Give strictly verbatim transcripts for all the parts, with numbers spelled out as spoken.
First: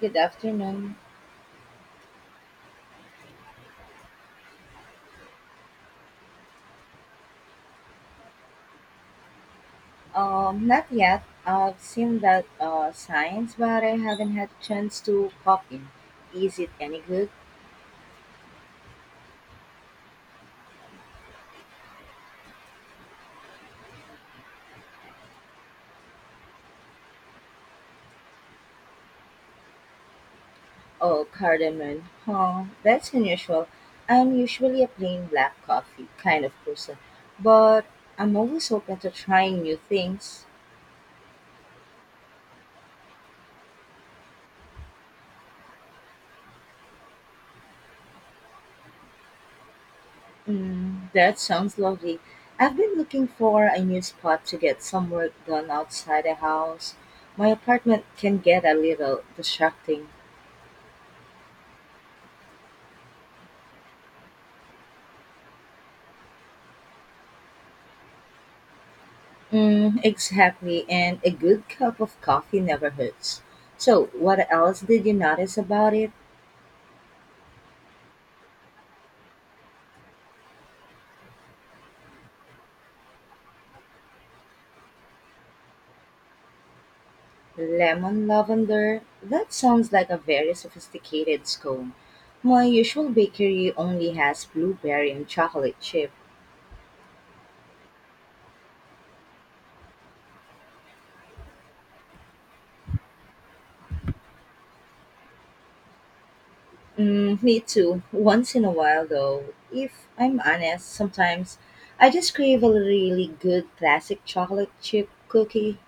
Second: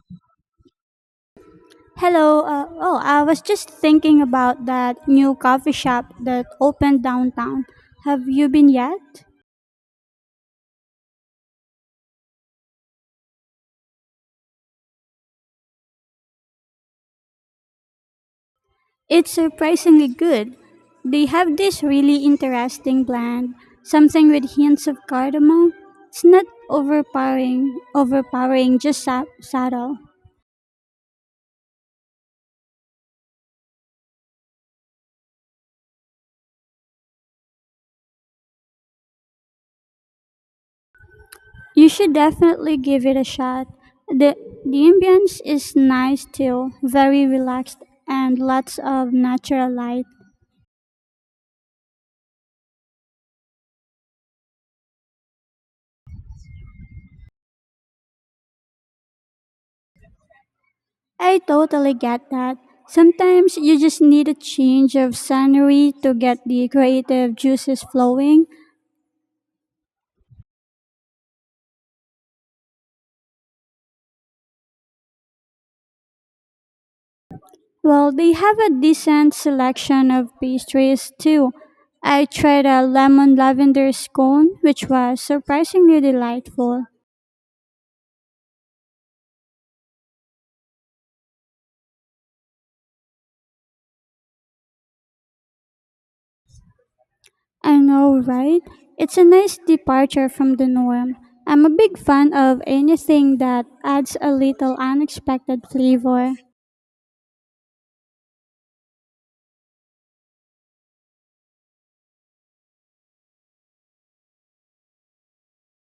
Good afternoon. Hello. Uh, oh, I was just thinking about that new coffee shop that opened downtown. Have you been yet? Um, not yet. I've seen that uh, signs, but I haven't had a chance to pop in. Is it any good? It's surprisingly good. They have this really interesting blend, something with hints of cardamom. It's not overpowering, overpowering, just sub- subtle. Oh, cardamom. Huh, that's unusual. I'm usually a plain black coffee kind of person, but I'm always open to trying new things. You should definitely give it a shot. The the ambience is nice too, very relaxed and lots of natural light. Mm, that sounds lovely. I've been looking for a new spot to get some work done outside the house. My apartment can get a little distracting. I totally get that. Sometimes you just need a change of scenery to get the creative juices flowing. Mm, exactly, and a good cup of coffee never hurts. So, what else did you notice about it? Well, they have a decent selection of pastries too. I tried a lemon lavender scone, which was surprisingly delightful. Lemon lavender? That sounds like a very sophisticated scone. My usual bakery only has blueberry and chocolate chip. I know, right? It's a nice departure from the norm. I'm a big fan of anything that adds a little unexpected flavor. Mm, me too. Once in a while, though, if I'm honest, sometimes I just crave a really good classic chocolate chip cookie.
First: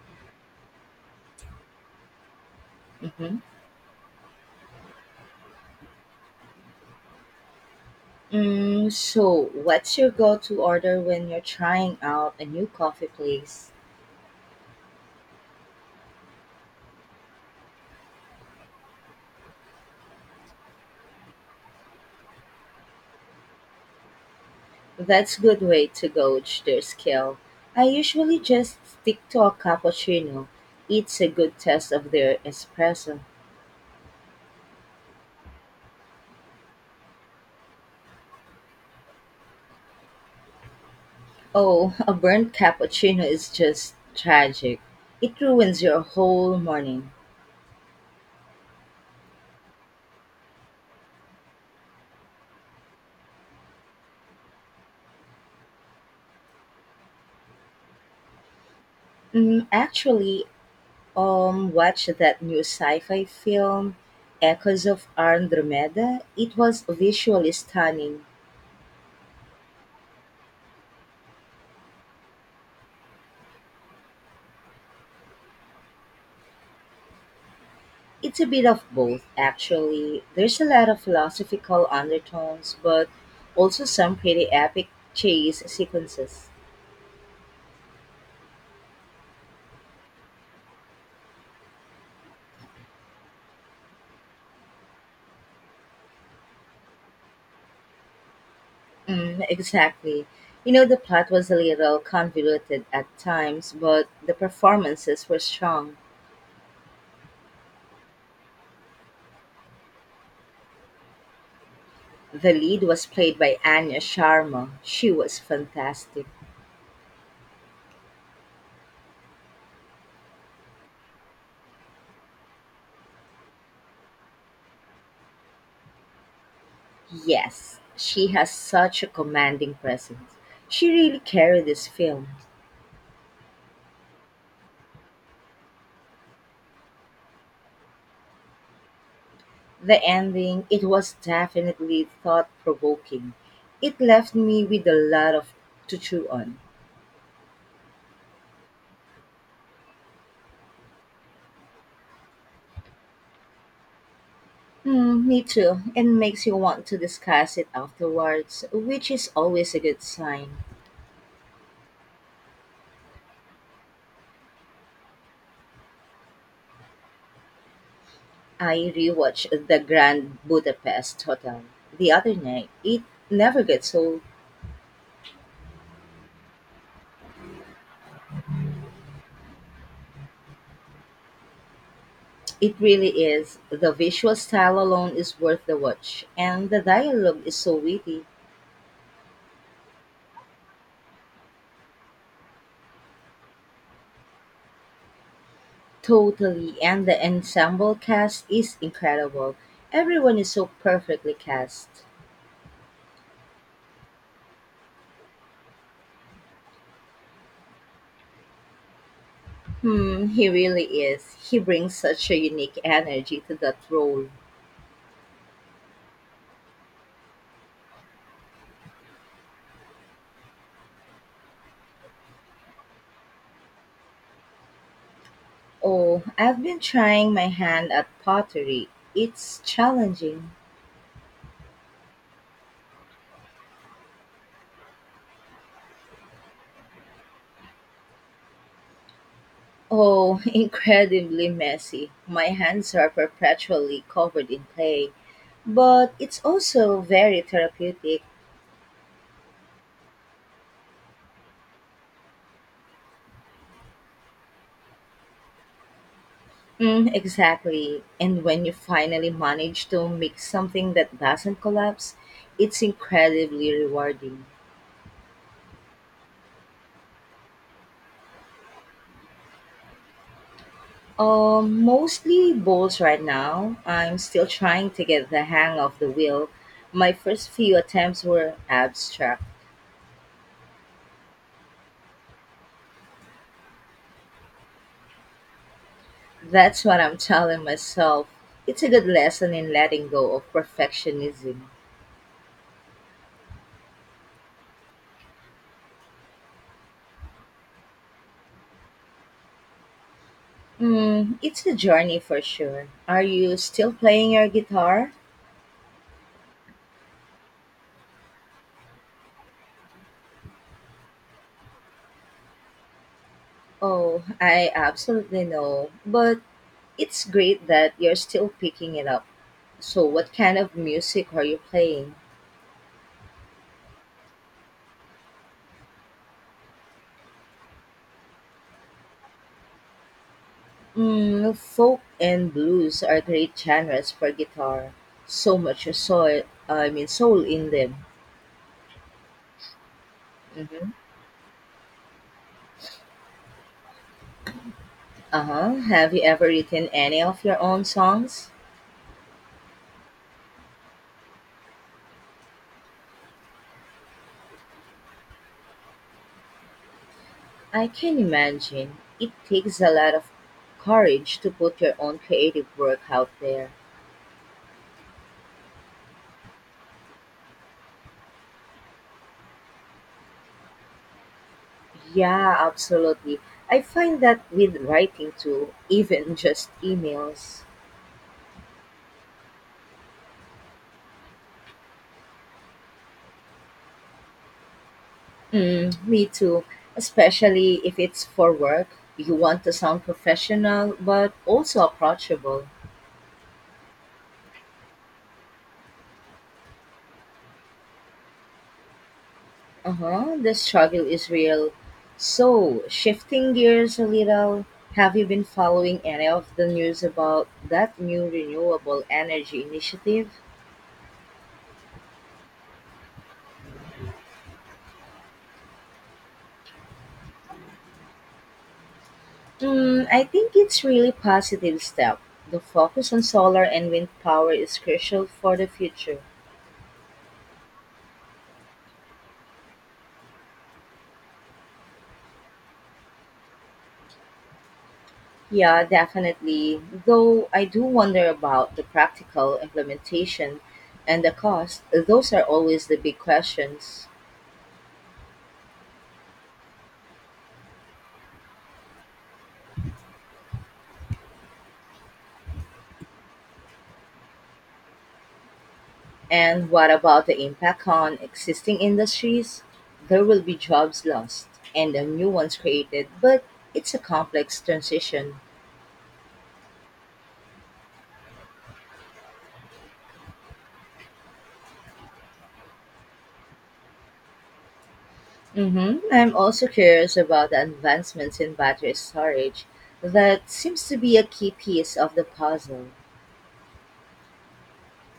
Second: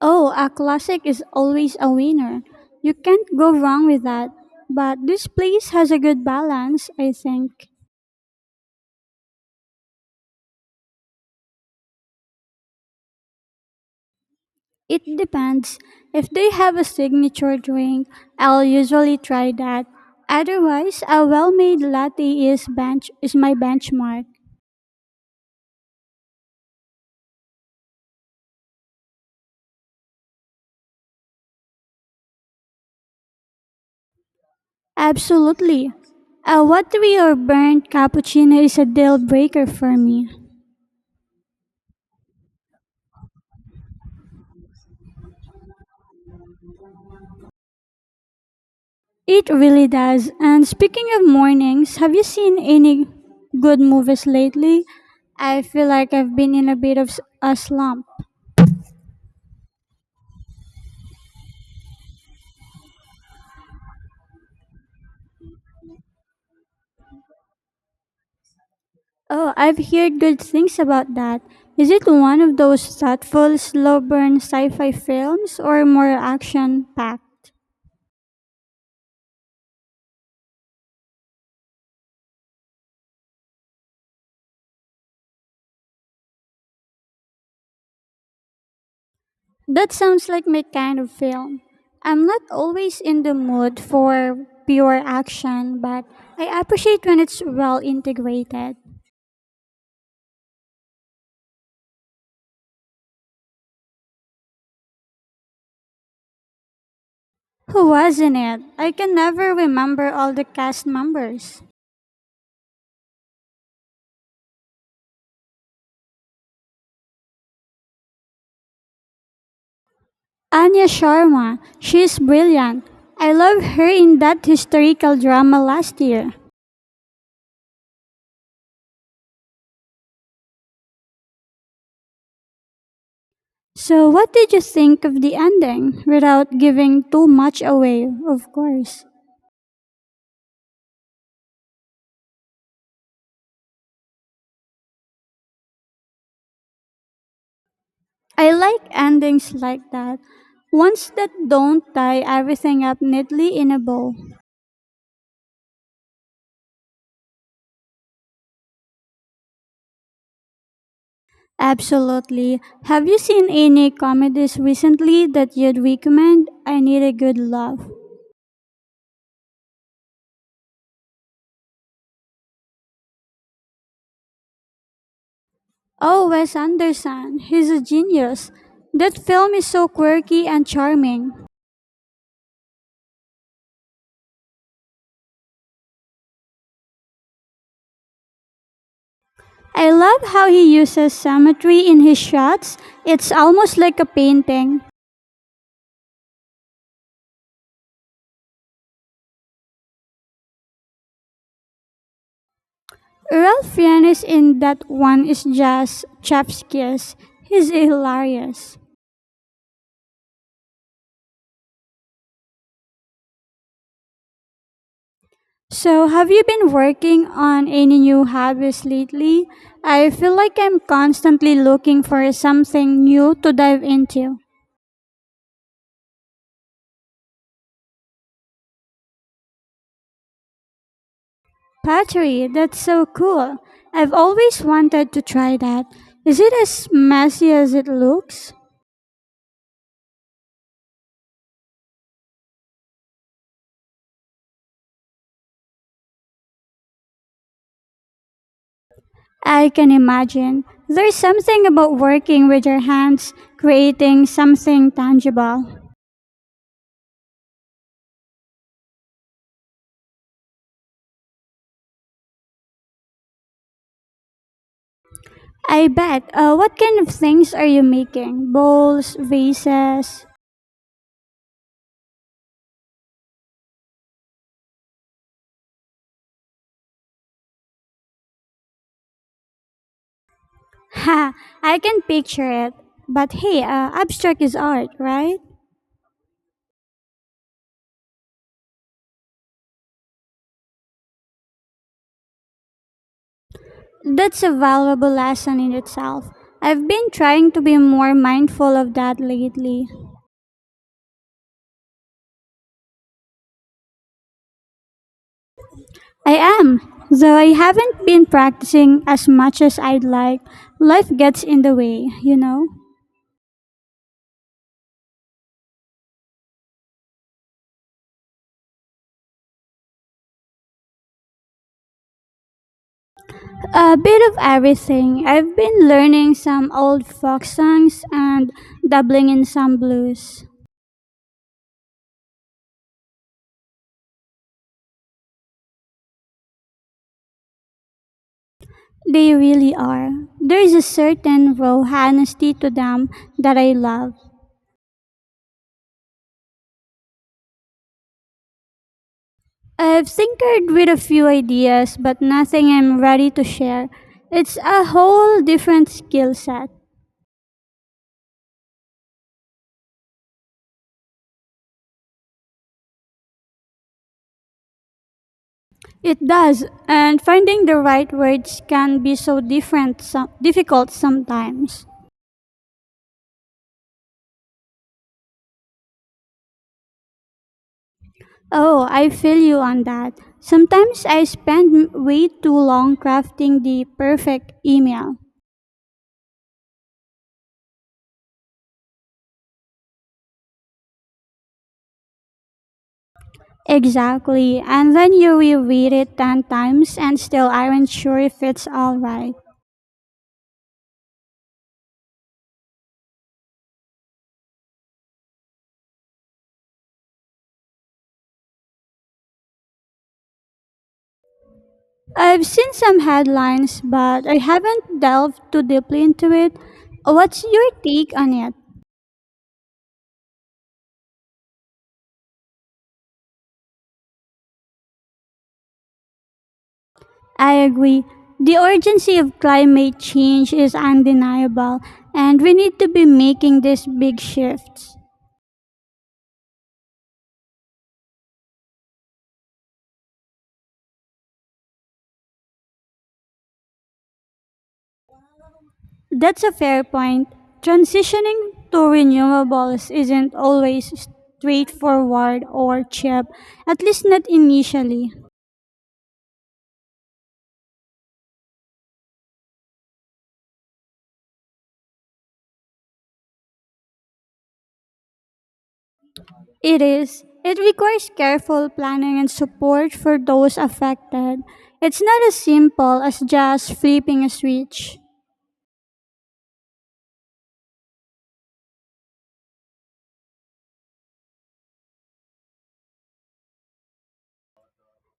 Oh, a classic is always a winner. You can't Mhm. go wrong with that. But this place has a good balance, I think. Mm, so, what's your go to order when you're trying out a new coffee place? It depends. If they have a signature drink, I'll usually try that. Otherwise, a well-made latte is bench is my benchmark. That's a good way to gauge their skill. I usually just stick to a cappuccino. It's a good test of their espresso. Absolutely. A watery or burnt cappuccino is a deal breaker for me. Oh, a burnt cappuccino is just tragic. It ruins your whole morning. It really does. And speaking of mornings, have you seen any good movies lately? I feel like I've been in a bit of s- a slump. Mm, actually, um, watch that new sci-fi film, Echoes of Andromeda. It was visually stunning. Oh, I've heard good things about that. Is it one of those thoughtful, slow burn sci fi films or more action packed? It's a bit of both, actually. There's a lot of philosophical undertones, but also some pretty epic chase sequences. That sounds like my kind of film. I'm not always in the mood for pure action, but I appreciate when it's well integrated. Mm, exactly. You know, the plot was a little convoluted at times, but the performances were strong. Who was in it? I can never remember all the cast members. The lead was played by Anya Sharma. She was fantastic. Anya Sharma, she's brilliant. I loved her in that historical drama last year. Yes, she has such a commanding presence. She really carried this film. So, what did you think of the ending? Without giving too much away, of course. The ending, it was definitely thought provoking. It left me with a lot of to chew on. I like endings like that. Ones that don't tie everything up neatly in a bow. Mm, me too. It makes you want to discuss it afterwards, which is always a good sign. Absolutely. Have you seen any comedies recently that you'd recommend? I need a good laugh. I rewatched The Grand Budapest Hotel the other night. It never gets old. Oh, Wes Anderson, he's a genius. That film is so quirky and charming. It really is. The visual style alone is worth the watch, and the dialogue is so witty. I love how he uses symmetry in his shots. It's almost like a painting. Totally, and the ensemble cast is incredible. Everyone is so perfectly cast. Ralph Fiennes in that one is just chef's kiss. He's hilarious. Hmm, he really is. He brings such a unique energy to that role. So, have you been working on any new hobbies lately? I feel like I'm constantly looking for something new to dive into. Oh, I've been trying my hand at pottery. It's challenging. Pottery, that's so cool. I've always wanted to try that. Is it as messy as it looks? Oh, incredibly messy. My hands are perpetually covered in clay, but it's also very therapeutic. I can imagine. There's something about working with your hands, creating something tangible. Mm, exactly. And when you finally manage to make something that doesn't collapse, it's incredibly rewarding. I bet. Uh, what kind of things are you making? Bowls, vases? Um, mostly bowls right now. I'm still trying to get the hang of the wheel. My first few attempts were abstract. Ha, I can picture it. But hey, uh, abstract is art, right? That's what I'm telling myself. It's a good lesson in letting go of perfectionism. That's a valuable lesson in itself. I've been trying to be more mindful of that lately. Mm, it's a journey for sure. Are you still playing your guitar? I am, though I haven't been practicing as much as I'd like. Life gets in the way, you know. Oh, I absolutely know. But it's great that you're still picking it up. So, what kind of music are you playing? A bit of everything. I've been learning some old folk songs and dabbling in some blues. Mm, folk and blues are great genres for guitar. So much soul, I mean, soul in them. They really are. There is a Hmm. certain raw honesty to them that I love. Uh huh. Have you ever written any of your own songs? I've tinkered with a few ideas, but nothing I'm ready to share. It's a whole different skill set. I can imagine. It takes a lot of courage to put your own creative work out there. It does, and finding the right words can be so different, so difficult sometimes. Yeah, absolutely. I find that with writing too, even just emails. Oh, I feel you on that. Sometimes I spend m- way too long crafting the perfect email. Mm, me too. Especially if it's for work, you want to sound professional but also approachable. Exactly, and then you reread it ten times and still aren't sure if it's alright. Uh huh. The struggle is real. So, shifting gears a little, have you been following any of the news about that new renewable energy initiative? I've seen some headlines, but I haven't delved too deeply into it. What's your take on it? Mm, I think it's really positive step. The focus on solar and wind power is crucial for the future. I agree. The urgency of climate change is undeniable, and we need to be making these big shifts. Yeah, definitely. Though I do wonder about the practical implementation and the cost. Those are always the big questions. That's a fair point. Transitioning to renewables isn't always straightforward or cheap, at least not initially. And what about the impact on existing industries? There will be jobs lost and the new ones created, but it's a complex transition. It is. It requires careful planning and support for those affected. It's not as simple as just flipping a switch. Mm-hmm. I'm also curious about the advancements in battery storage. That seems to be a key piece of the puzzle.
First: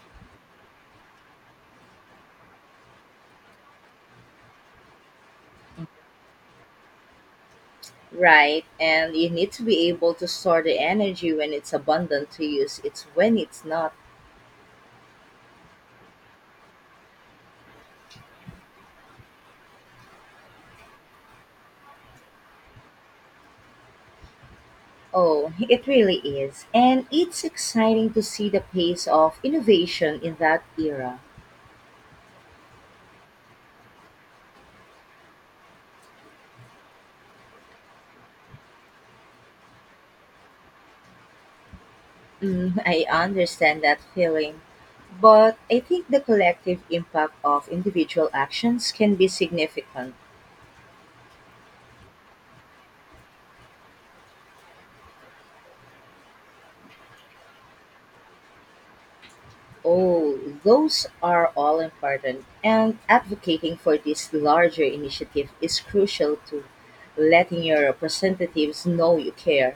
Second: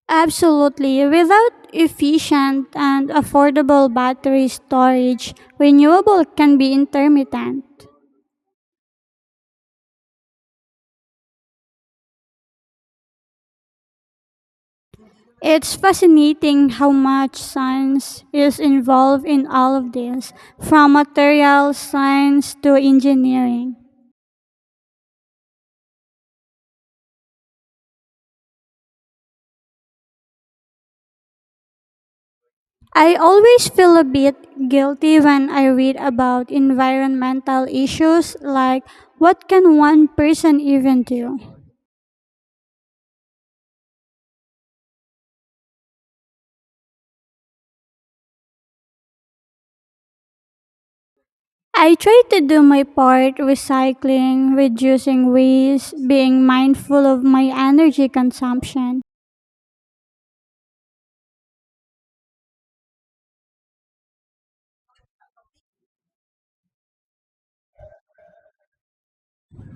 Absolutely. Without efficient and affordable battery storage, renewable can be intermittent. Right, and you need to be able to store the energy when it's abundant to use it's when it's not. It's fascinating how much science is involved in all of this, from material science to engineering. Oh, it really is. And it's exciting to see the pace of innovation in that era. I always feel a bit guilty when I read about environmental issues like what can one person even do? Mm, I understand that feeling. But I think the collective impact of individual actions can be significant. I try to do my part recycling, reducing waste, being mindful of my energy consumption. Oh, those are all important, and advocating for this larger initiative is crucial to letting your representatives know you care.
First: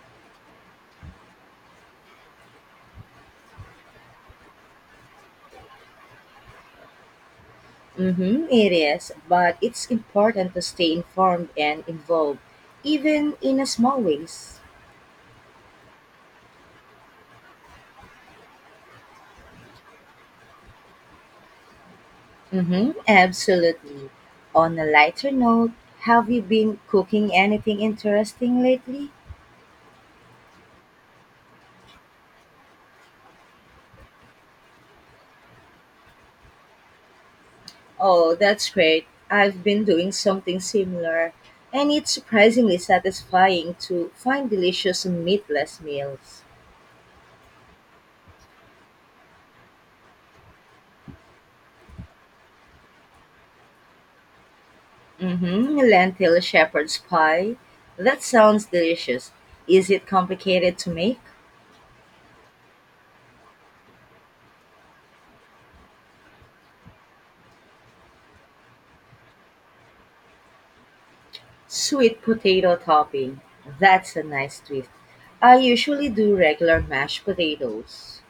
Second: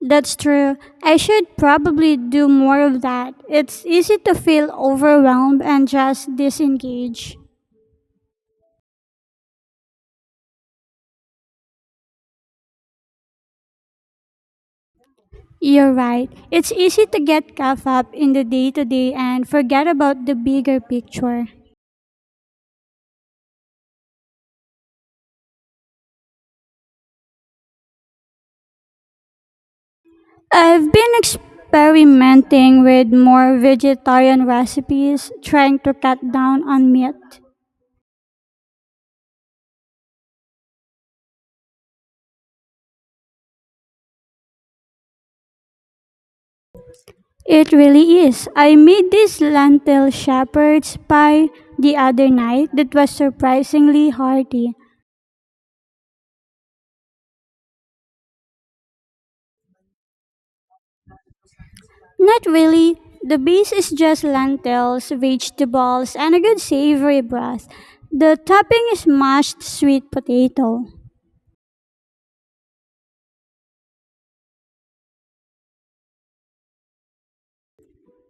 That's true. I should probably do more of that. It's easy to feel overwhelmed and just disengage. Mm-hmm, it is, but it's important to stay informed and involved, even in a small ways. You're right. It's easy to get caught up in the day to day and forget about the bigger picture. Mm-hmm, absolutely. On a lighter note, have you been cooking anything interesting lately? I've been experimenting with more vegetarian recipes, trying to cut down on meat. Oh, that's great. I've been doing something similar, and it's surprisingly satisfying to find delicious meatless meals. It really is. I made this lentil shepherd's pie the other night that was surprisingly hearty. Mm-hmm. Lentil shepherd's pie. That sounds delicious. Is it complicated to make? Not really. The base is just lentils, vegetables, and a good savory broth. The topping is mashed sweet potato. Sweet potato topping. That's a nice twist. I usually do regular mashed potatoes.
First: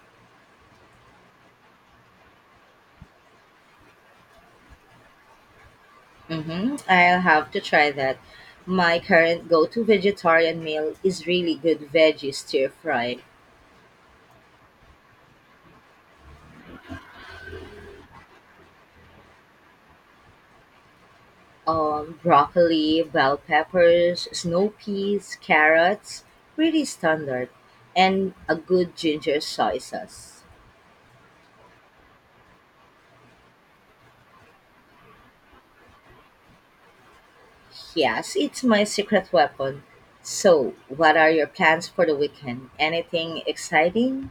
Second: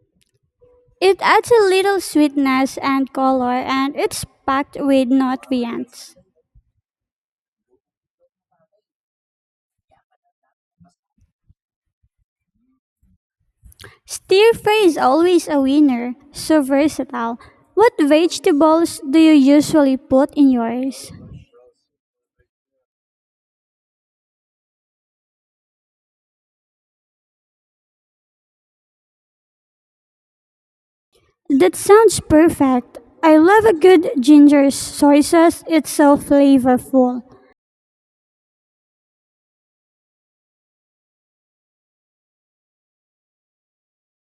It adds a little sweetness and color, and it's packed with nutrients. Mm-hmm. I'll have to try that. My current go to vegetarian meal is really good veggie stir fry. Stir fry is always a winner, so versatile. What vegetables do you usually put in yours? Um, broccoli, bell peppers, snow peas, carrots, pretty standard, and a good ginger soy sauce. That sounds perfect. I love a good ginger soy sauce. It's so flavorful. Yes, it's my secret weapon. So, what are your plans for the weekend? Anything exciting?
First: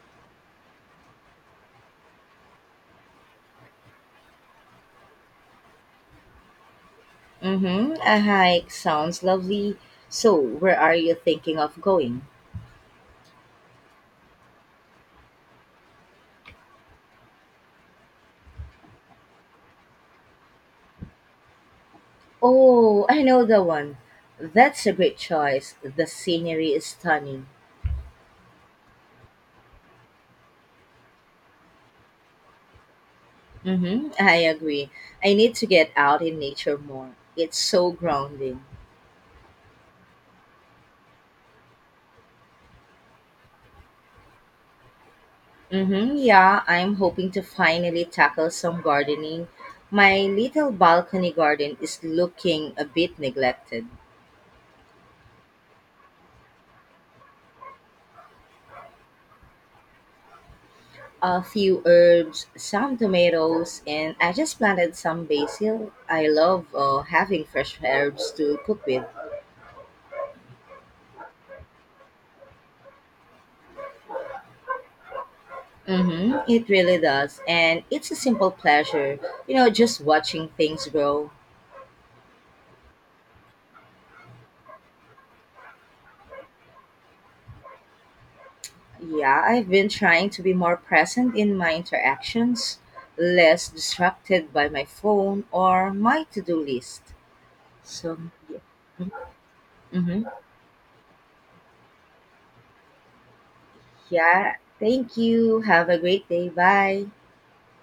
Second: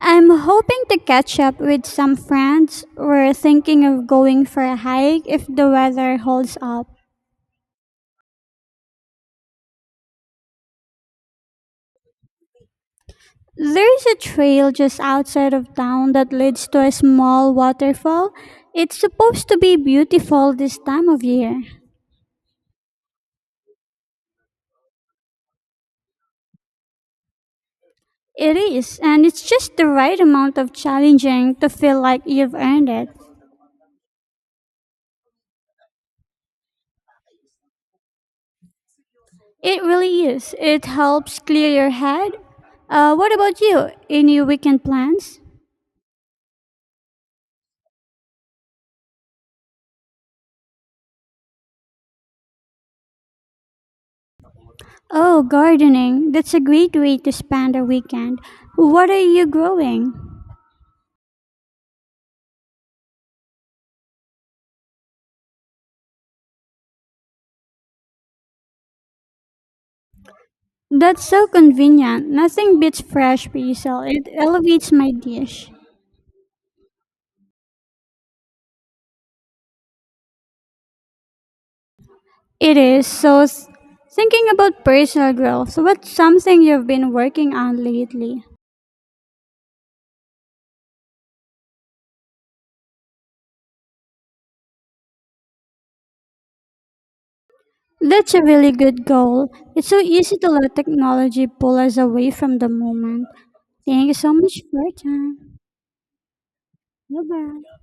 I'm hoping to catch up with some friends. We're thinking of going for a hike if the weather holds up. Mm-hmm, a hike sounds lovely. So, where are you thinking of going? There's a trail just outside of town that leads to a small waterfall. It's supposed to be beautiful this time of year. Oh, I know the one. That's a great choice. The scenery is stunning. It is, and it's just the right amount of challenging to feel like you've earned it. Mm-hmm, I agree. I need to get out in nature more. It's so grounding. It really is. It helps clear your head. Uh, what about you? Any weekend plans? Mm-hmm, yeah, I'm hoping to finally tackle some gardening. My little balcony garden is looking a bit neglected. Oh, gardening. That's a great way to spend a weekend. What are you growing? A few herbs, some tomatoes, and I just planted some basil. I love uh, having fresh herbs to cook with. That's so convenient. Nothing beats fresh basil. It elevates my dish. Mm-hmm, it really does. And it's a simple pleasure, you know, just watching things grow. It is. So, s- thinking about personal growth, so what's something you've been working on lately? Yeah, I've been trying to be more present in my interactions, less distracted by my phone or my to do list. So, That's a yeah. really good goal. It's so Hmm. easy to let technology pull us away from the moment. Thank you so Yeah, much for your thank time. you. Have a great day. Bye. 拜拜。